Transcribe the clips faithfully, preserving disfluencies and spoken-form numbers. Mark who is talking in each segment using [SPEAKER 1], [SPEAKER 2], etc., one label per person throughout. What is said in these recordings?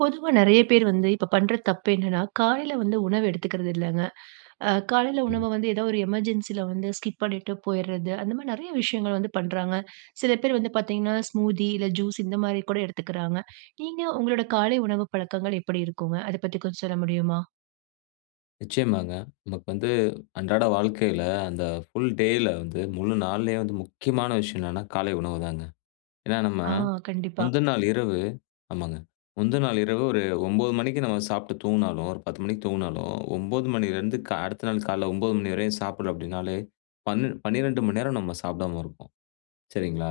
[SPEAKER 1] பொதுவா நெறைய பேர் வந்து இப்ப பண்ற தப்பு என்னான்னா, காலைல வந்து உணவு எடுத்துக்கறது இல்லங்க. அ காலைல உணவ வந்து ஏதாவது ஒரு எமர்ஜென்சில வந்து, ஸ்கிப் பண்ணிட்டு போயிர்றது, அந்த மாரி நெறைய விஷயங்கள் வந்து பண்றாங்க. சில பேர் வந்து பாத்தீங்கன்னா, ஸ்மூத்தி இல்ல ஜூஸ் இந்த மாரி கூட எடுத்துக்குறாங்க. நீங்க உங்கலோட காலை உணவு பழக்கங்கள் எப்படி இருக்குங்க, அத பத்தி கொஞ்சம் சொல்ல முடியுமா?
[SPEAKER 2] நிச்சயமாங்க. நமக்கு வந்து அன்றாட வாழ்க்கைல அந்த ஃபுல் டேல வந்து முழு நாள்லையே வந்து முக்கியமான விஷயம் என்னான்னா காலை உணவு தாங்க. ஏன்னா நம்ம
[SPEAKER 1] ஆ. கண்டிப்பா.
[SPEAKER 2] முந்தநாள் இரவு ஆமாங்க. முந்தநாள் இரவு ஒரு ஓம்பது மணிக்கு நம்ம சாப்ட்டு தூங்குனாலும், ஒரு பத்து மணிக்கு தூங்குனாலும், ஓம்பது மணிலேருந்து க அடுத்த நாள் காலைல ஓம்பது மணி வரையும் சாப்டல அப்டினாலே, பண் பனிரெண்டு மணி நேரம் நம்ம சாப்டாமல் இருப்போம், சரிங்களா?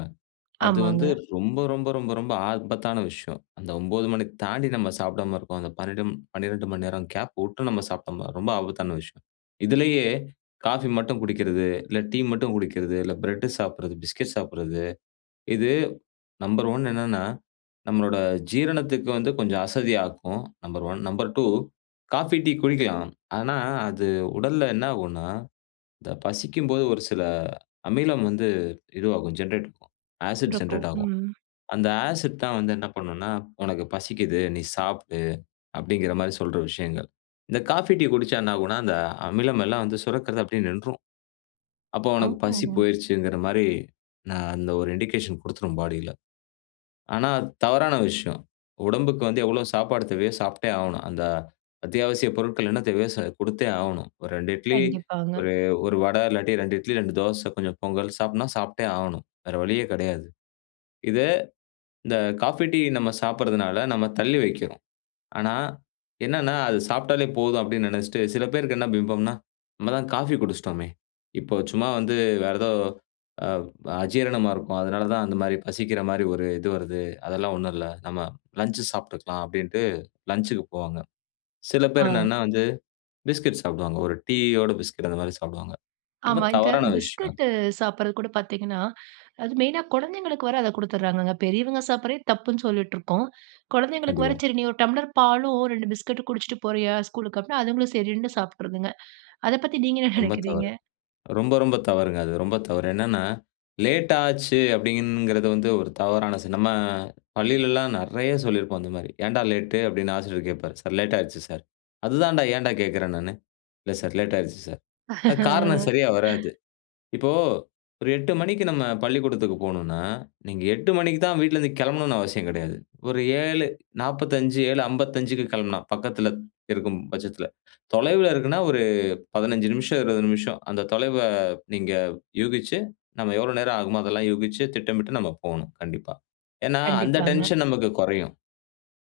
[SPEAKER 2] அது வந்து
[SPEAKER 1] ஆமாங்க.
[SPEAKER 2] ரொம்ப ரொம்ப ரொம்ப ரொம்ப ஆபத்தான விஷயம். அந்த ஓம்பது மணி தாண்டி நம்ம சாப்டாம இருக்கோம், அந்த பன்னென்டும் பன்னிரெண்டு மணி நேரம் கேப் விட்டு நம்ம சாப்பிட்டோம்னா ரொம்ப ஆபத்தான விஷயம். இதிலயே காஃபி மட்டும் குடிக்கிறது, இல்லை டீ மட்டும் குடிக்கிறது, இல்லை பிரெட்டு சாப்பிடுறது, பிஸ்கட் சாப்பிடுறது இது நம்பர் ஒன் என்னான்னா நம்மளோட ஜீரணத்துக்கு வந்து கொஞ்சம் அசதியாக்கும். Number one, number two coffee tea குடிக்கலாம். ஆனா அது உடல்ல என்னாகுன்னா இந்த பசிக்கும்போது ஒரு சில அமிலம் வந்து இதுவாகும், ஜென்ரேட் இருக்கும். ஆசிட்
[SPEAKER 1] சுரக்கும்.
[SPEAKER 2] ஜென்ரேட் ஆகும்.
[SPEAKER 1] ம்.
[SPEAKER 2] அந்த ஆசிட் தான் வந்து என்ன பண்ணுன்னா, "உனக்கு பசிக்குது நீ சாப்டு", அப்டிங்குற மாரி சொல்ற விஷயங்கள். இந்த காஃபி டீ குடிச்சா என்னாகுன்னா அந்த அமிலம் எல்லாம் வந்து சுரக்கிறது அப்படியே நின்றும். அப்போ உனக்கு பசி
[SPEAKER 1] ஆமாமா.
[SPEAKER 2] போயிருச்சுங்கிற மாரி நான் அந்த ஒரு இண்டிகேஷன் குடுத்ரும் பாடியில. ஆனா தவறான விஷயம், உடம்புக்கு வந்து எவ்வளோ சாப்பாடு தேவையோ சாப்ட்டே ஆகணும். அந்த அத்தியாவசியப் பொருட்கள் என்ன தேவையோ சா கொடுத்தே ஆகணும். ஒரு ரெண்டு இட்லி,
[SPEAKER 1] கண்டிப்பாங்க.
[SPEAKER 2] ஒரு ஒரு வடை இல்லாட்டி ரெண்டு இட்லி, ரெண்டு தோசை, கொஞ்சம் பொங்கல் சாப்டுன்னா சாப்ட்டே ஆகணும். வேற வழியே கெடையாது. இதை இந்த காஃபி டீ நம்ம சாப்பிடுறதுனால, நம்ம தள்ளி வைக்கிறோம். ஆனா, என்னென்னா அது சாப்ட்டாலே போதும் அப்படின்னு நினச்சுட்டு, சில பேருக்கு என்ன பிம்பம்ன்னா, "நம்ம தான் காஃபி குடிச்ட்டோமே, இப்ப சும்மா வந்து வேற ஏதோ அவ் அஜீரணமா இருக்கும், அதனால தான் அந்த மாரி பசிக்கிற மாரி ஒரு இது வருது. அதெல்லாம் ஒண்ணும் இல்லை, நம்ம லஞ்ச் சாப்ட்டுக்கலாம்" அப்படின்ட்டு லஞ்ச்க்கு போவாங்க. சில பேர்
[SPEAKER 1] ஆ.
[SPEAKER 2] என்னான்னா வந்து பிஸ்கட் சாப்டுவாங்க. ஒரு டீயோட பிஸ்கட் அந்த மாரி சாப்டுவாங்க ரொம்ப
[SPEAKER 1] ஆமா. இந்த
[SPEAKER 2] தவறான விஷயம் அது.
[SPEAKER 1] பிஸ்கட்டு சாப்பிட்றது கூட பாத்தீங்கன்னா, அது மெயினா கொழந்தைகளுக்கு வேற அத குடுத்துர்ராங்கங்க. பெரியவங்க சாப்பிர்றதே தப்புன்னு சொல்லிட்ருக்கோம். குழந்தைகளுக்கு வேற
[SPEAKER 2] கண்டிப்பா.
[SPEAKER 1] சரி, “நீ ஒரு டம்ப்ளர் பாலும் ரெண்டு பிஸ்கட்டு குடிச்ட்டு போறயா? அப்டின்னா அதுங்களும் சரின்னு சாப்ட்ருதுங்க. அத பத்தி நீங்க என்ன
[SPEAKER 2] ரொம்ப
[SPEAKER 1] நினைக்கிறீங்க?
[SPEAKER 2] தவறு. ரொம்ப ரொம்ப தவறுங்க. அது ரொம்ப தவறு. என்னான்னா, லேட் ஆச்சு அப்படிங்கிறது வந்து ஒரு தவறான சி நம்ம பள்ளியிலல்லாம் நிறைய சொல்லிருப்போம் அந்த மாரி. "ஏன்டா லேட்டு?" அப்படின்னு ஆசிரியர் கேப்பாரு. “சார், லேட் ஆயிருச்சு சார்.” "அதுதான் டா ஏன்டா கேக்குறேன் நானு." “இல்லை சார், லேட் ஆயிருச்சு சார்.” அ காரணம் சரியா வராது. இப்போ ஒரு எட்டு மணிக்கு நம்ம பள்ளிக்கூடத்துக்கு போனுன்னா, நீங்க எட்டு மணிக்கு தான் வீட்லருந்து கெளம்பனுன்னு அவசியம் கிடையாது. ஒரு ஏழ நாப்பதஞ்சு, இல்ல அம்பத்தஞ்சிக்கு கிளம்புனா பக்கத்துல, இருக்கும் பச்சத்தில. தொலைவில இருக்குன்னா ஒரு பதினேஞ்சு நிமிஷம், இருவது நிமிஷம், அந்த தொலைவ நீங்க யூகிச்சு, நம்ம எவ்ளோ நேரம் ஆகுமோ அதெல்லாம் யூகிச்சு திட்டமிட்டு நம்ப போணும். கண்டிப்பா. ஏன்னா அந்த
[SPEAKER 1] கண்டிப்பாங்க.
[SPEAKER 2] டென்ஷன் நமக்கு கொறையும்.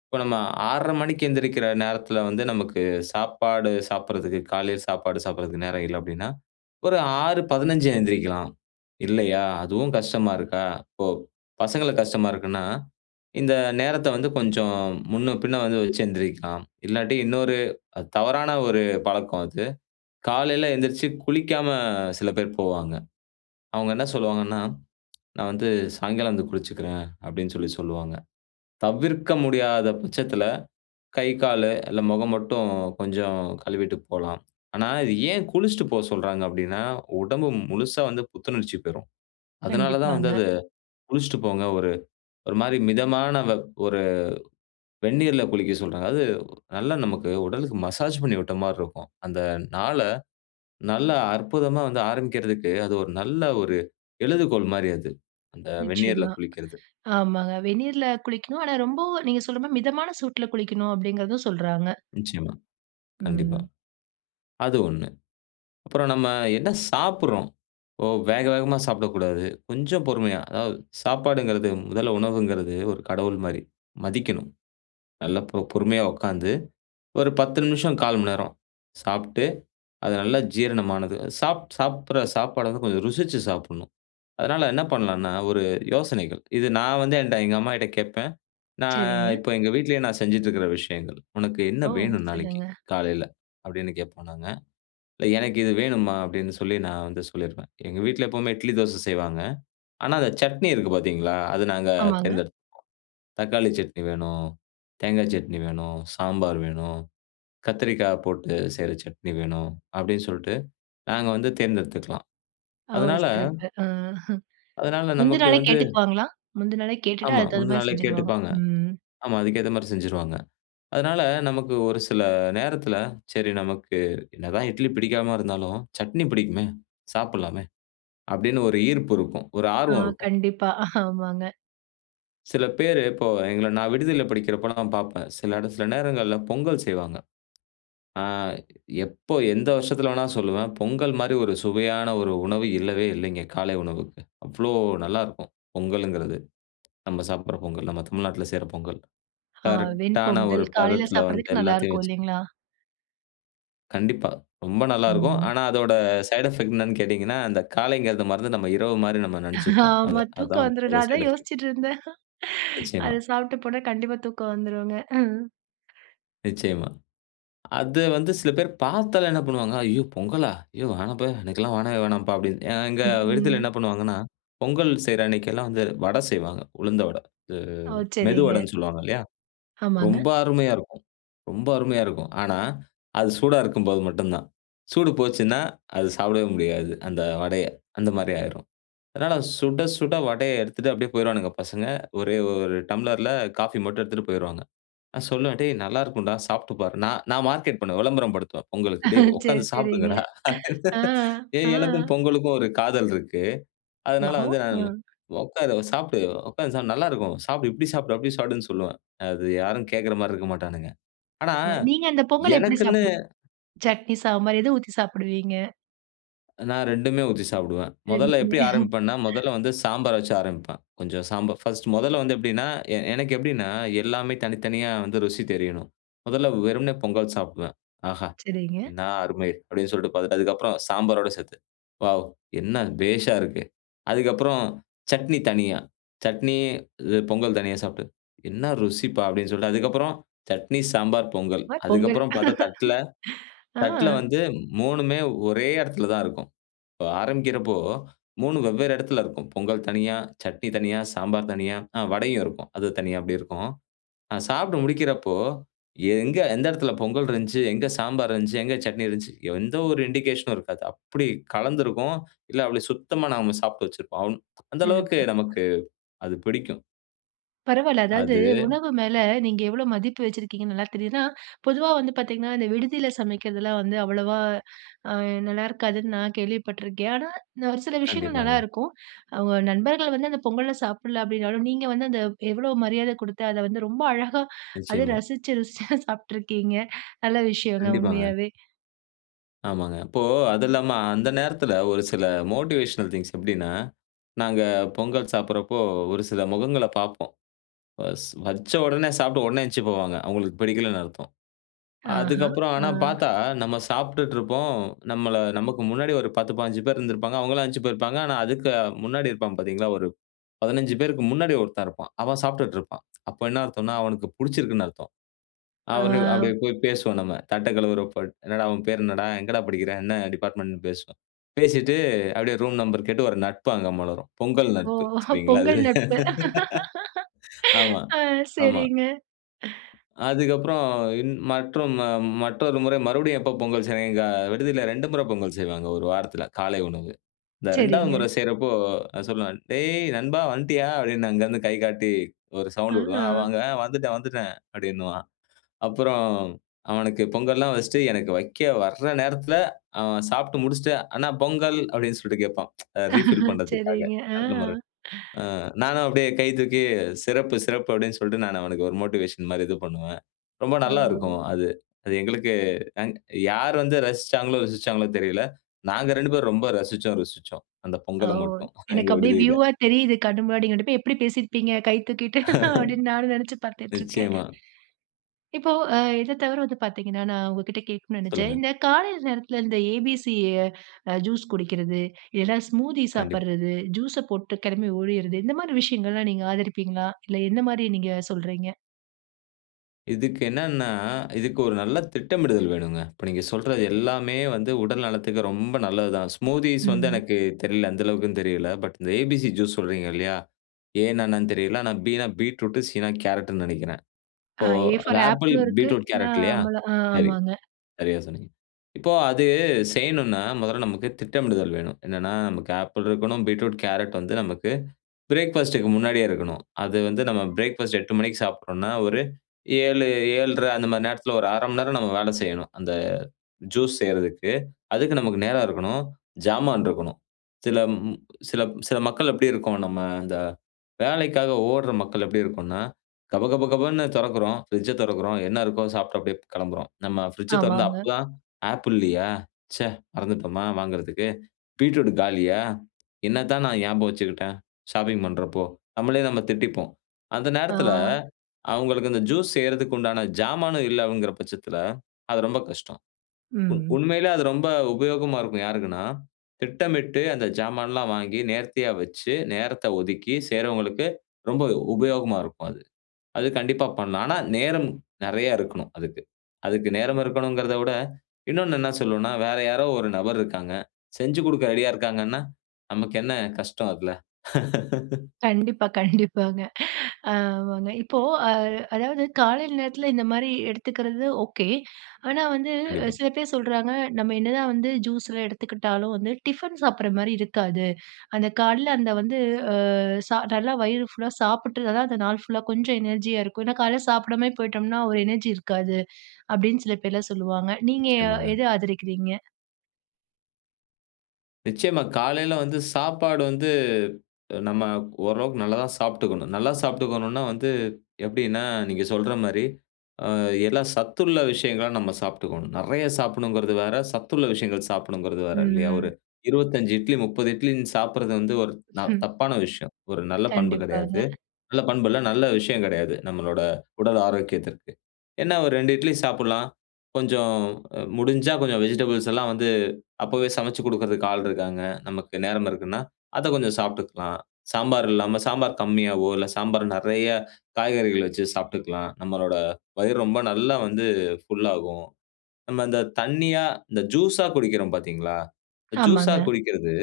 [SPEAKER 2] இப்போ நம்ம ஆர்ற மணிக்கு எந்திரிக்கிற நேரத்ல வந்து நமக்கு சாப்பாடு சாப்டறதுக்கு, காலைல சாப்பாடு சாப்டுறதுக்கு நேரம் இல்ல அப்டின்னா ஒரு ஆறு பதனெஞ்சா எந்திரிக்கலாம். இல்லையா? அதுவும் கஷ்டமா இருக்கா, இப்போ பசங்களுக்கு கஷ்டமா இருக்குன்னா இந்த நேரத்த வந்து கொஞ்சம் முன்ன பின்ன வந்து வச்சு எந்திரிக்கலாம். இல்லாட்டி இன்னொரு அது தவறான ஒரு பழக்கம் அது காலைல எந்திரிச்சி குளிக்காம சில பேர் போவாங்க. அவுங்க என்ன சொல்லுவாங்கன்னா, “நான் வந்து சாயங்காலம் வந்து குளிச்சிக்கிறேன்” அப்படின்னு சொல்லி சொல்லுவாங்க. தவிர்க்க முடியாத பச்சத்தில கை, காலு இல்லை முகம் மட்டும் கொஞ்சம் கழுவிட்டு போலாம். ஆனா, இது ஏன் குளிச்சிட்டு போ சொல்றாங்க அப்படின்னா, உடம்பு முழுசா வந்து புத்துணர்ச்சி பெறும். அதனால தான் வந்து
[SPEAKER 1] கண்டிப்பாங்க.
[SPEAKER 2] அது குளிச்சிட்டு போங்க. ஒரு ஒரு மாரி மிதமான வெப் ஒரு வெந்நீர்ல குளிக்க சொல்றாங்க. அது நல்ல நமக்கு உடலுக்கு மசாஜ் பண்ணி விட்ட மாரி இருக்கும். அந்த நாள நல்லா அற்புதமா வந்து ஆரம்பிக்கிறதுக்கு அது ஒரு நல்ல ஒரு எழுதுகோள் மாரி அது. அந்த வெந்நீர்ல
[SPEAKER 1] நிச்சயமா.
[SPEAKER 2] குளிக்கிறது.
[SPEAKER 1] ஆமாங்க, வெந்நீர்ல குளிக்கனும். ஆனா ரொம்பவும் நீங்க சொல்ற மாரி மிதமான சூட்ல குளிக்கணும் அப்டிங்குறதும் சொல்றாங்க.
[SPEAKER 2] நிச்சயமா. கண்டிப்பா.
[SPEAKER 1] ம்.
[SPEAKER 2] அது ஒண்ணு. அப்புறம் நம்ம என்ன சாப்புடுறோம், ஒ வேக வேகமா சாப்பிடக்கூடாது. கொஞ்சம் பொறுமையா, அதாவது சாப்பாடுங்கிறது முதல்ல உணவுங்கிறது ஒரு கடவுள் மாரி மதிக்கணும். நல்ல ப பொறுமையா உக்காந்து ஒரு பத்து நிமிஷம், கால் மணி நேரம் சாப்ட்டு, அது நல்லா ஜீரணமானது சாப் சாப்டுற சாப்பாடு வந்து கொஞ்சம் ருசிச்சு சாப்பிட்ணும். அதனால என்ன பண்ணலான்னா ஒரு யோசனைகள் இது நான் வந்து என்ட்ட எங்க அம்மாகிட்ட கேப்பேன். நான்
[SPEAKER 1] சரிங்க.
[SPEAKER 2] இப்ப எங்க வீட்லயே நான் செஞ்சுட்ருக்கிற விஷயங்கள், “உனக்கு என்ன
[SPEAKER 1] ஓ!
[SPEAKER 2] வேணும் நாளைக்கு
[SPEAKER 1] சொல்லுங்க.
[SPEAKER 2] காலைல?” அப்படின்னு கேட்போம் நாங்க. “இல்லை, எனக்கு இது வேணும்மா” அப்படின்னு சொல்லி நான் வந்து சொல்லிருவேன். எங்க வீட்ல எப்பவுமே இட்லி தோசை செய்வாங்க. ஆனா அந்த சட்னி இருக்கு பாத்தீங்களா, அது நாங்க
[SPEAKER 1] ஆமாங்க.
[SPEAKER 2] தேர்ந்தெடுத்துப்போம் "தக்காளி சட்னி வேணும், தேங்கா சட்னி வேணும், சாம்பார் வேணும், கத்திரிக்காய் போட்டு செய்ற சட்னி வேணும்" அப்படின்னு சொல்ட்டு நாங்க வந்து தேர்ந்தெடுத்துக்கலாம்.
[SPEAKER 1] ஆ ஓ!
[SPEAKER 2] அதனால
[SPEAKER 1] சிறப்பு! ஆஹ!
[SPEAKER 2] அதனால
[SPEAKER 1] முந்தி
[SPEAKER 2] நமக்கு
[SPEAKER 1] நாளே
[SPEAKER 2] வந்து
[SPEAKER 1] கேட்டுக்குவாங்களா? முந்தி நாளே கேட்டுட்டு
[SPEAKER 2] ஆமா.
[SPEAKER 1] அதுக் தகுந்த
[SPEAKER 2] முந்தி
[SPEAKER 1] மாரி
[SPEAKER 2] நாளே
[SPEAKER 1] செஞ்சுருவாங்க.
[SPEAKER 2] கேட்டுப்பாங்க.
[SPEAKER 1] ம்.
[SPEAKER 2] ஆமா. அதுக்கேத்த மாரி செஞ்சுருவாங்க. அதனால நமக்கு ஒரு சில நேரத்தில சரி, நமக்கு என்னதான் இட்லி பிடிக்காம இருந்தாலும் "சட்னி பிடிக்குமே, சாப்பிடலாமே" அப்படின்னு ஒரு ஈர்ப்பு இருக்கும். ஒரு
[SPEAKER 1] ஆ.
[SPEAKER 2] ஆர்வம் இருக்கும்.
[SPEAKER 1] கண்டிப்பா. ஆமாங்க.
[SPEAKER 2] சில பேரு இப்போ எங்கள நான் விடுதில படிக்கிறப்போ நான் பாப்பேன். சில இடத்துல சில நேரங்கள்ல பொங்கல் செய்வாங்க. ஆ எப்போ எந்த வருஷத்துல வேணா சொல்லுவேன், பொங்கல் மாரி ஒரு சுவையான ஒரு உணவு இல்லவே இல்லைங்க காலை உணவுக்கு. அவ்ளோ நல்லாருக்கும்! பொங்கலுங்குறது. நம்ம சாப்டுற பொங்கல், நம்ம தமிழ்நாட்டுல செய்ற பொங்கல்.
[SPEAKER 1] ஹா.
[SPEAKER 2] கரெக்ட்டான
[SPEAKER 1] வெண்பொங்கல்
[SPEAKER 2] ஒரு
[SPEAKER 1] காலைல
[SPEAKER 2] பதத்துல வந்து
[SPEAKER 1] சாப்டுறதுக்கு நல்லா
[SPEAKER 2] எல்லாத்தையும்
[SPEAKER 1] இருக்கும்
[SPEAKER 2] வெச்சு.
[SPEAKER 1] இல்லிங்களா?
[SPEAKER 2] கண்டிப்பா ரொம்ப நல்லாருக்கும்.
[SPEAKER 1] ம்ங்க.
[SPEAKER 2] ஆனா அதோட சைடு எஃபெக்ட் என்னென்னு கேட்டீங்கன்னா, அந்த காலைங்கிறத மறந்து நம்ம இரவு மாரி நம்ம நெனச்சிப்போம்.
[SPEAKER 1] ஆமா.
[SPEAKER 2] அது அதான்
[SPEAKER 1] தூக்கம்
[SPEAKER 2] வந்து
[SPEAKER 1] வந்துரும்.
[SPEAKER 2] பெரிய
[SPEAKER 1] நான்
[SPEAKER 2] சைட்
[SPEAKER 1] அதான்
[SPEAKER 2] எஃபெக்ட்.
[SPEAKER 1] யோசிச்சிட்டு இருந்தேன். அத
[SPEAKER 2] நிச்சயமா.
[SPEAKER 1] சாப்ட்டு போனா கண்டிப்பா தூக்கம் வந்துடுங்க. ஹம்.
[SPEAKER 2] நிச்சயமா. அது வந்து சில பேரு பாத்தாலே என்ன பண்ணுவாங்க, "ஐயோ! பொங்கலா? ஐயோ! வேணாம்ப்பா எனக்கெல்லாம் வேணவே வேணாம்ப்பா" அப்டின்னுட்டு இங்க விடுதில என்ன
[SPEAKER 1] ம்.
[SPEAKER 2] பண்ணுவாங்கன்னா, பொங்கல் செய்ற அன்னைக்கெல்லாம் வந்து வட செய்வாங்க உளுந்த வட, இது
[SPEAKER 1] ஓ! சரிங்க.
[SPEAKER 2] மெதுவடன்னு சொல்லுவாங்க இல்லயா?
[SPEAKER 1] ஆமாங்க.
[SPEAKER 2] ரொம்ப அருமையா இருக்கும். ரொம்ப அருமையா இருக்கும். ஆனா அது சூடா இருக்கும்போது மட்டும் தான். சூடு போச்சுன்னா, அது சாப்டவே முடியாது அந்த வடய. அந்த மாரி ஆய்ரும். அதனால சுட, சுட வடய எடுத்துட்டு அப்படியே போயிருவானுங்க பசங்க. ஒரே ஒரு டம்ளர்ல காஃபி மட்டும் எடுத்துட்டு போயிருவாங்க. நான் சொல்லுவேன், "டேய் நல்லா இருக்கும்டா, சாப்ட்டு பாரு". நான் நான் மார்க்கெட் பண்ணுவேன், விளம்பரம் படுத்துவேன் பொங்கலுக்கு, "டேய்
[SPEAKER 1] சரி,
[SPEAKER 2] உட்காந்து
[SPEAKER 1] சரிங்க.
[SPEAKER 2] சாப்டுங்கடா."
[SPEAKER 1] ஆ, அ.
[SPEAKER 2] ஏய் எனக்கும் பொங்கலுக்கும் ஒரு காதல் இருக்கு. அதனால
[SPEAKER 1] வஹோ,
[SPEAKER 2] வந்து நான்,
[SPEAKER 1] அ.
[SPEAKER 2] "உட்காரு சாப்டு. உட்காந்து சாப்டு. நல்லா இருக்கும். சாப்டு, இப்படி சாப்டு, அப்படி சாப்படுனு" சொல்லுவேன். அது யாரும் கேட்குற மாரி இருக்க மாட்டானுங்க. ஆனா,
[SPEAKER 1] நீங்க அந்த பொங்கல் எப்படி
[SPEAKER 2] எனக்குன்னு.
[SPEAKER 1] சாப்பிடுவீங்க? சட்னி, சாம்பார் எத ஊத்தி சாப்பிடுவீங்க?
[SPEAKER 2] நான் ரெண்டு மே ஊத்தி சாப்பிடுவேன். முதல்ல
[SPEAKER 1] ரெண்டுமே.
[SPEAKER 2] எப்பிடி ஆரம்பிப்பேன்னா, முதல்ல வந்து சாம்பார வச்சு ஆரம்பிப்பேன். கொஞ்சம் சாம்பார் ஃபர்ஸ்ட் முதல்ல வந்து எப்பிடீன்னா, எ எனக்கு எப்பிடீன்னா எல்லாமே தனித்தனியா வந்து ருசி தெரியணும். முதல்ல வெறுமனே பொங்கல் சாப்பிடுவேன். "ஆஹா
[SPEAKER 1] சரிங்க.
[SPEAKER 2] என்னா அருமை!" அப்பிடீன்னு சொல்லிட்டு பார்த்துட்டு அதுக்கப்புறம் சாம்பாரோட சேர்த்து, "வாவ்! என்ன பேஷா இருக்கு!" அதுக்கப்புறம் சட்னி தனியா, சட்னி இது பொங்கல் தனியா சாப்புட்டு. "என்ன ருசிப்பா!" அப்பிடீன்னு சொல்லிட்டு அதுக்கப்புறம் சட்னி, சாம்பார், பொங்கல்.
[SPEAKER 1] மாரி பொங்கல்.
[SPEAKER 2] அதுக்கப்புறம் பார்த்தா தட்டுல,
[SPEAKER 1] ஆ.
[SPEAKER 2] தட்டுல வந்து மூணு மே, ஒரே இடத்துல தான் இருக்கும். இப்ப ஆரம்பிக்கிறப்போ மூணு ம் வெவ்வேற இடத்துல இருக்கும். பொங்கல் தனியா, சட்னி தனியா, சாம்பார் தனியா, ஆ வடையும் இருக்கும். அது தனியா அப்பிடி இருக்கும். நான் சாப்டு முடிக்கிறப்போ, எங்க எந்த இடத்துல பொங்கல் இருந்துச்சு? எங்க சாம்பாரு இருந்துச்சு? எங்க சட்னி இருந்துச்சு? எந்த ஒரு இண்டிகேஷனும் இருக்காது. அப்பிடி கலந்திருக்கும். இல்ல, அப்பிடி சுத்தமா நாம சாப்டு வச்சிருப்போம். அம் அந்த அளவுக்கு
[SPEAKER 1] சிறப்பு!
[SPEAKER 2] நமக்கு அது பிடிக்கும்.
[SPEAKER 1] பரவாயில்ல. அதாவது
[SPEAKER 2] அது.
[SPEAKER 1] உணவு மேல, நீங்க எவ்வளோ மதிப்பு வச்சிருக்கீங்கன்னு நல்லா தெரியுது. ஏன்னா பொதுவா வந்து பார்த்தீங்கன்னா அந்த விடுதில சமைக்கிறதுலாம் வந்து அவ்வளவா அ நல்லாருக்காதுன்னு நான் கேள்விப்பட்டுருக்கேன். ஆனா, இந்த ஒரு சில விஷயங்கள்
[SPEAKER 2] கண்டிப்பாங்க.
[SPEAKER 1] நல்லாருக்கும். அவுங்க நண்பர்கள் வந்து அந்த பொங்கல சாப்பிடல அப்பிடீன்னாலும், நீங்க வந்து அந்த எவ்வளோ மரியாத குடுத்து, அதை வந்து ரொம்ப அழகா, அத
[SPEAKER 2] நிச்சயமா.
[SPEAKER 1] ரசிச்சு, ருசிச்சு சாப்டுருக்கீங்க. நல்ல விஷயங்க,
[SPEAKER 2] கண்டிப்பாங்க.
[SPEAKER 1] உண்மையாவே.
[SPEAKER 2] ஆமாங்க. இப்போ அது இல்லாம அந்த நேரத்துல ஒரு சில மோட்டிவேஷனல் திங்க்ஸ் எப்டின்னா, நாங்க பொங்கல் சாப்டுறப்போ ஒரு சில முகங்கள பாப்போம். வஸ் வச்ச உடனே சாப்ட்டு உடனே எந்ச்சு போவாங்க. அவங்களுக்கு பிடிக்கலன்னு அர்த்தம்.
[SPEAKER 1] ஆஹா,
[SPEAKER 2] அதுக்கப்புறம்
[SPEAKER 1] ஆ.
[SPEAKER 2] ஆனா பாத்தா நம்ம சாப்ட்டுட்டு இருப்போம். நம்மள நமக்கு முன்னாடி ஒரு பத்து, பாஞ்சி ப்பேரு இருந்திருப்பாங்க. அவங்கள எழுந்ச்சி போயிருப்பாங்க. ஆனா அதுக்கு முன்னாடி இருப்பாங்க பாத்தீங்களா, ஒரு பதுனஞ்சு பேருக்கு முன்னாடி ஒருத்தன் இருப்பான். அவன் சாப்ட்டுட்டு இருப்பான். அப்ப என்ன அர்த்தம்னா, அவனுக்கு பிடிச்சிருக்குன்னு அர்த்தம். அவரு
[SPEAKER 1] ஆ.
[SPEAKER 2] அப்டியே போய் பேசுவோம் நம்ம. தட்ட கழுவுறப்ப, "என்னடா? உன் பேர் என்னடா? எங்கடா படிக்கிற? என்ன டிபார்ட்மென்ட்னு" பேசுவோம். பேசிட்டு அப்டியே ரூம் நம்பர் கேட்டு, ஒரு நட்பு அங்க மலரும். பொங்கல்
[SPEAKER 1] ஓ!
[SPEAKER 2] நட்பு. சரிங்களா அது?
[SPEAKER 1] பொங்கல் நட்பு.
[SPEAKER 2] ஆமா
[SPEAKER 1] ஆ,
[SPEAKER 2] ஆமா.
[SPEAKER 1] சரிங்க.
[SPEAKER 2] அதுக்கு அப்புறம் இன்னொ மற்ற மற்றொரு முறை மறுபடியும் எப்போ பொங்கல் செய்றாங்க. எங்க விடுதில ரெண்டு முறை பொங்கல் செய்வாங்க. ஒரு வாரத்துல காலை உணவு. இந்த இரண்டாவது
[SPEAKER 1] செரிங்க.
[SPEAKER 2] முறை செய்யுறப்போ நான் சொல்லுவேன், "டேய் நண்பா! வன்ட்டீயா?" அப்டின்னு அங்கருந்து கை காட்டி ஒரு சவுண்டு வுடுவேன். அவா
[SPEAKER 1] ஆ.
[SPEAKER 2] அவங்க "வந்துட்டேன், வந்துட்டேன்" அப்டின்னுவான். அப்புறம் அவனுக்கு பொங்கல்லாம் வெச்சுட்டு, எனக்கு வெக்க வர நேரத்துல அவன் சாப்ட்டு முடிச்சுட்டு, "அண்ணா பொங்கல்", அப்டின்னு சொல்லிட்டு கேப்பான். ரீஃபில் பண்றதுக்காக
[SPEAKER 1] சரிங்க ஆ.
[SPEAKER 2] அடுத்த முற. ஆ நானும் அப்டியே கை தூக்கி, "சிறப்பு! சிறப்பு!" அப்டின்னு சொல்ட்டு நான் அவனுக்கு ஒரு மோட்டிவேஷன் மாரி இது பண்ணுவேன். ரொம்ப நல்லா இருக்கும்
[SPEAKER 1] ஓ!
[SPEAKER 2] அது. அது எங்களுக்கு அ யார் வந்து ரசிச்சாங்களோ, ருசிச்சாங்களோ தெரியல. நாங்க ரெண்டு பேரும் ரொம்ப ரசிச்சோம், ருசிச்சோம். அந்த
[SPEAKER 1] ஓ!
[SPEAKER 2] பொங்கல மட்டும், எங்க
[SPEAKER 1] எனக்கு அப்டியே
[SPEAKER 2] விடுதில.
[SPEAKER 1] வியூவா தெரியுது கண் முன்னாடி, நீங்க இரண்டு பேரும் எப்டி பேசிருப்பீங்க கை தூக்கிட்டு, அப்டின்னு நானும் நெனச்சு பாத்துட்டுருக்கேன்.
[SPEAKER 2] நிச்சயமா.
[SPEAKER 1] இப்போ அ இத தவிர வந்து பாத்தீங்கனா, நான் உங்கிட்ட கேட்கனும் நெனச்சேன்.
[SPEAKER 2] சொல்லுங்க.
[SPEAKER 1] இந்த காலை நேரத்துல இந்த ஏ.பி.சி ஜூஸ் குடிக்குறது, இல்லன்னா ஸ்மூதி
[SPEAKER 2] கண்டிப்பா.
[SPEAKER 1] சாப்புறது. ஜூஸ் ச போட்டு கிளம்பி ஒடிறது இந்த மாரி விஷயங்கள்லாம் நீங்க ஆதரிப்பீங்களா? இல்ல என்ன மாரி நீங்க சொல்றீங்க?
[SPEAKER 2] இதுக்கு என்னன்னா, இதுக்கு ஒரு நல்ல திட்டமிடுதல் வேணுங்க. இப்போ நீங்க சொல்றது எல்லாமே வந்து, உடல் நலத்துக்கு ரொம்ப நல்லது தான். ஸ்மூத்தீஸ் வந்து
[SPEAKER 1] ம்.
[SPEAKER 2] எனக்கு தெரியல. எந்த அளவுக்குன்னு தெரியல. பட் இந்த ஏபிசி ஜூஸ் சொல்றீங்க இல்லையா ஏனா என்னன்னு தெரியல. ஆனா பினா பீட்ரூட். சினா கேரட்டுன்னு நினைக்கிறேன். இப்போ
[SPEAKER 1] ஏ
[SPEAKER 2] அந்த
[SPEAKER 1] ஃபார்
[SPEAKER 2] ஆப்பிள்,
[SPEAKER 1] ஆப்பிளும் இருக்கு.
[SPEAKER 2] பீட்ரூட், கேரட் இல்லையா?
[SPEAKER 1] நம்மளும்
[SPEAKER 2] சரி
[SPEAKER 1] ஆமாங்க.
[SPEAKER 2] சரியா சொன்னீங்க. இப்போ அது, செய்யணும்னா முதல்ல நமக்கு திட்டமிடுதல் வேணும். என்னன்னா நமக்கு ஆப்பிள் இருக்கணும், பீட்ரூட், கேரட் வந்து நமக்கு பிரேக்ஃபாஸ்ட் க்கு முன்னாடியே இருக்கணும். அது வந்து நம்ம பிரேக்ஃபாஸ்ட் எட்டு மணிக்கு சாப்பிடுறோம்னா ஒரு ஏழு, ஏழ்ர அந்த மாரி நேரத்துல, ஒரு அரை மணி நேரம், நம்ம வேலை செய்யணும். அந்த ஜூஸ் செய்றதுக்கு. அதுக்கு நமக்கு நேரம் இருக்கணும். ஜாமான் இருக்கணும். சில ம் ம் சில சில மக்கள் எப்பிடி இருக்கோம்? நம்ம அந்த வேலைக்காக ஓடுற மக்கள் எப்பிடி இருக்கோம்னா, கப கப கபன்னு தொறக்குறோம். பிரிட்ஜ்ஐ தொறக்கிறோம். என்னா இருக்கோ, சாப்புட்டு அப்பிடியே கிளம்புறோம். நம்ம பிரிட்ஜ்ஐ தொறந்தா,
[SPEAKER 1] ஆமாங்க.
[SPEAKER 2] அப்போது தான் "ஆப்பிள் இல்லையா? ச்சே மறந்துட்டோமா வாங்குறதுக்கு. பீட்ரூட் காலியா? என்னத்தான் நான் ஞாபகம் வச்சுக்கிட்டேன், ஷாப்பிங் பண்றப்போ?" நம்மளே நம்ம திட்டிப்போம். அந்த
[SPEAKER 1] ஆ.
[SPEAKER 2] நேரத்துல, அவங்களுக்கு இந்த ஜூஸ் செய்யறதுக்கு உண்டான ஜாமானும் இல்லவங்குற பட்சத்துல, அது ரொம்ப கஷ்டம். உ
[SPEAKER 1] ம்.
[SPEAKER 2] உண்மையிலயே அது ரொம்ப உபயோகமா இருக்கும், யாருக்குன்னா? திட்டமிட்டு, அந்த ஜாமான்லாம் வாங்கி, நேர்த்தியா வச்சு, நேரத்த ஒதுக்கி செய்றவங்களுக்கு ரொம்ப உபயோகமா இருக்கும், அது. அது கண்டிப்பா பண்ணலாம். ஆனா நேரம் நெறைய இருக்கணும் அதுக்கு. அதுக்கு நேரம் இருக்கணும்ங்கிறத விட, இன்னொண்ணு என்ன சொல்லணும்னா, வேற யாரோ ஒரு நபர் இருக்காங்க. செஞ்சு குடுக்க ரெடியா இருக்காங்கன்னா, நமக்கு என்ன கஷ்டம் அதுல.
[SPEAKER 1] கண்டிப்பா. கண்டிப்பாங்க. ஆமாங்க. இப்போ அ அதாவது காலை நேரத்துல இந்த மாரி எடுத்துக்கிறது, ஓகே. ஆனா வந்து
[SPEAKER 2] கண்டிப்பா.
[SPEAKER 1] சில பேரு சொல்றாங்க. நம்ம என்னதான் வந்து ஜூஸ் லாம் எடுத்துக்கிட்டாலும் வந்து, டிஃபன் சாப்பிடுற மாரி இருக்காது. அந்த கால்ல அந்த வந்து, அ சா நல்லா வயிறு ஃபுல்லா சாப்பிட்டா தான், அந்த நாள் ஃபுல்லா கொஞ்சம் எனர்ஜியா இருக்கும். ஏன்னா கால்ல சாப்பிடாமயே போயிட்டோம்னா ஒரு எனர்ஜி இருக்காது. அப்பிடீன்னு சில பேர்லாம் சொல்லுவாங்க. நீங்க அ
[SPEAKER 2] நிச்சயமாங்க.
[SPEAKER 1] எது ஆதரிக்கிறீங்க?
[SPEAKER 2] நிச்சயமா. காலைல வந்து சாப்பாடு வந்து, நம்ம ஓரளவுக்கு நல்லா தான் சாப்பிட்டுக்கணும். நல்லா சாப்பிட்டுக்கணும்னா, வந்து எப்பிடீன்னா, நீங்க சொல்ற மாரி அ எல்லா சத்துள்ள விஷயங்கள நம்ம சாப்பிட்டுக்கணும். நெறைய சாப்பிடணும்ங்கிறது வேற, சத்துள்ள விஷயங்கள் சாப்பிடணும்ங்கிறது வேற,
[SPEAKER 1] ம்,
[SPEAKER 2] இல்லையா? ஒரு
[SPEAKER 1] ம்.
[SPEAKER 2] இருவத்தஞ்சு இட்லி, முப்பது இட்லினு சாப்பிடுறது வந்து ந ஒரு
[SPEAKER 1] ம்.
[SPEAKER 2] தப்பான விஷயம். ஒரு நல்ல பண்பு கெடையாது.
[SPEAKER 1] கண்டிப்பாங்க.
[SPEAKER 2] நல்ல பண்பு இல்ல. நல்ல விஷயங்கெடையாது. நம்மளோட உடல் ஆரோக்கியத்திற்கு. என்ன ஒரு ரெண்டு இட்லி சாப்புடலாம். கொஞ்சம் அ முடிஞ்சா, கொஞ்சம் வெஜிடபிள்ஸ் எல்லாம் வந்து, அப்பவே சமைச்சு குடுக்குறதுக்கு ஆள் இருக்காங்க. நமக்கு நேரம் இருக்குன்னா, அதை கொஞ்சம் சாப்புட்டுக்கலாம். சாம்பார் இல்லாம, சாம்பார் கம்மியாவோ, இல்ல சாம்பார் நெறைய காய்கறிகள் வச்சு சாப்பிட்டுக்கலாம். நம்மளோட வயிறு ரொம்ப நல்லா வந்து ஃபுல் ஆகும். நம்ம இந்த தண்ணியா, இந்த ஜூஸ்ஸா குடிக்கிறோம், பார்த்தீங்களா? இந்த ஜூஸ்ஸா
[SPEAKER 1] ஆமாங்க.
[SPEAKER 2] குடிக்கிறது,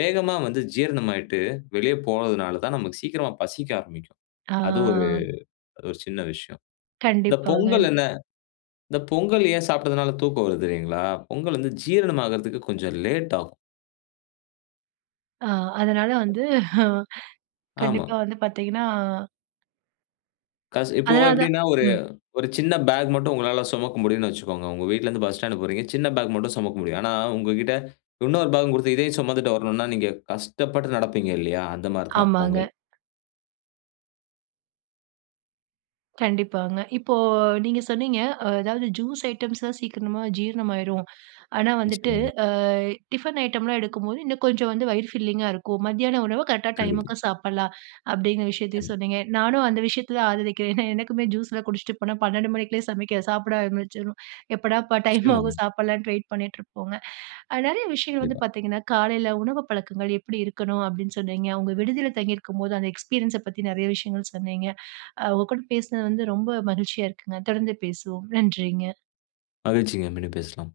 [SPEAKER 2] வேகமா வந்து ஜீரணமாகிட்டு, வெளிய போறதுனால தான் நமக்கு சீக்கிரமா பசிக்க ஆரம்பிக்கும்.
[SPEAKER 1] ஆ.
[SPEAKER 2] அது ஒரு அது ஒரு சின்ன விஷயம். இந்த பொங்கல்
[SPEAKER 1] கண்டிப்பாங்க.
[SPEAKER 2] என்ன? இந்த பொங்கல் ஏன் சாப்பிட்டதுனால தூக்கம் வருது தெரியுங்களா? பொங்கல் வந்து ஜீரணமாகுறதுக்கு கொஞ்சம் லேட் ஆகும்.
[SPEAKER 1] அ. அதனால் வந்து
[SPEAKER 2] ஆமா.
[SPEAKER 1] கண்டிப்பா வந்து பாத்தீங்கன்னா.
[SPEAKER 2] கஷ் இப்போ
[SPEAKER 1] அதனால தான்.
[SPEAKER 2] எப்பிடீன்னா, ஒரு
[SPEAKER 1] ம்.
[SPEAKER 2] ஒரு சின்ன பேக் மட்டும், உங்களா சுமக்க முடியும்ன்னு வச்சுக்கோங்க. உங்க வீட்ல இருந்து பஸ் ஸ்டாண்ட் போறீங்க. சின்ன பேக் மட்டும் சுமக்க முடியும். ஆனா உங்ககிட்ட இன்னொரு பேக்கும் குடுத்து இதயும் சுமந்துட்டு வரணும்னா நீங்க கஷ்டப்பட்டு நடப்பீங்க, இல்லையா. அந்த மாரி தான்
[SPEAKER 1] ஆமாங்க.
[SPEAKER 2] பொங்கல்.
[SPEAKER 1] கண்டிப்பாங்க. இப்போ நீங்க சொன்னீங்க. அதாவது ஜூஸ் ஐட்டம்ஸ் தான் சீக்கிரமா ஜீரணமாயிரும். ஆனா, வந்துட்டு
[SPEAKER 2] நிச்சயமாங்க.
[SPEAKER 1] அ டிஃபன் ஐட்டம்லாம் எடுக்கும்போது, இன்னும் கொஞ்சம் வந்து வயிறு ஃபில்லிங்கா இருக்கும். மத்தியானம் உணவு கரெக்டா
[SPEAKER 2] கண்டிப்பா.
[SPEAKER 1] டைமுக்கு சாப்புடலாம், அப்படீங்கிற விஷயத்தையும்
[SPEAKER 2] நிச்சயமா.
[SPEAKER 1] சொன்னீங்க. நானும் அந்த விஷயத்த தான் ஆதரிக்கிறேன். ஏன்னா எனக்குமே ஜூஸ் லாம் குடிச்சிட்டு போனா பன்னென்டு மணிக்குள்ளயே சமைக்க சாப்பிட ஆரம்பிச்சுருவோம். எப்படாப்பா டைம்
[SPEAKER 2] நிச்சயமாங்க.
[SPEAKER 1] ஆகும்? சாப்பிடலான்னு வெயிட் பண்ணிட்டு இருப்போங்க. நிறைய விஷயங்கள் வந்து
[SPEAKER 2] கண்டிப்பா.
[SPEAKER 1] பார்த்தீங்கன்னா, காலைல உணவு பழக்கங்கள் எப்படி இருக்கணும் அப்படீன்னு சொன்னீங்க. அவுங்க விடுதில தங்கி இருக்கும்போது அந்த எக்ஸ்பீரியன்ஸ பத்தி நெறைய விஷயங்கள் சொன்னீங்க. அ உங்க கூட பேசினது வந்து ரொம்ப மகிழ்ச்சியா இருக்குங்க. தொடர்ந்து பேசுவோம். நன்றிங்க.
[SPEAKER 2] மகிழ்ச்சிங்க. மீண்டும் பேசலாம்.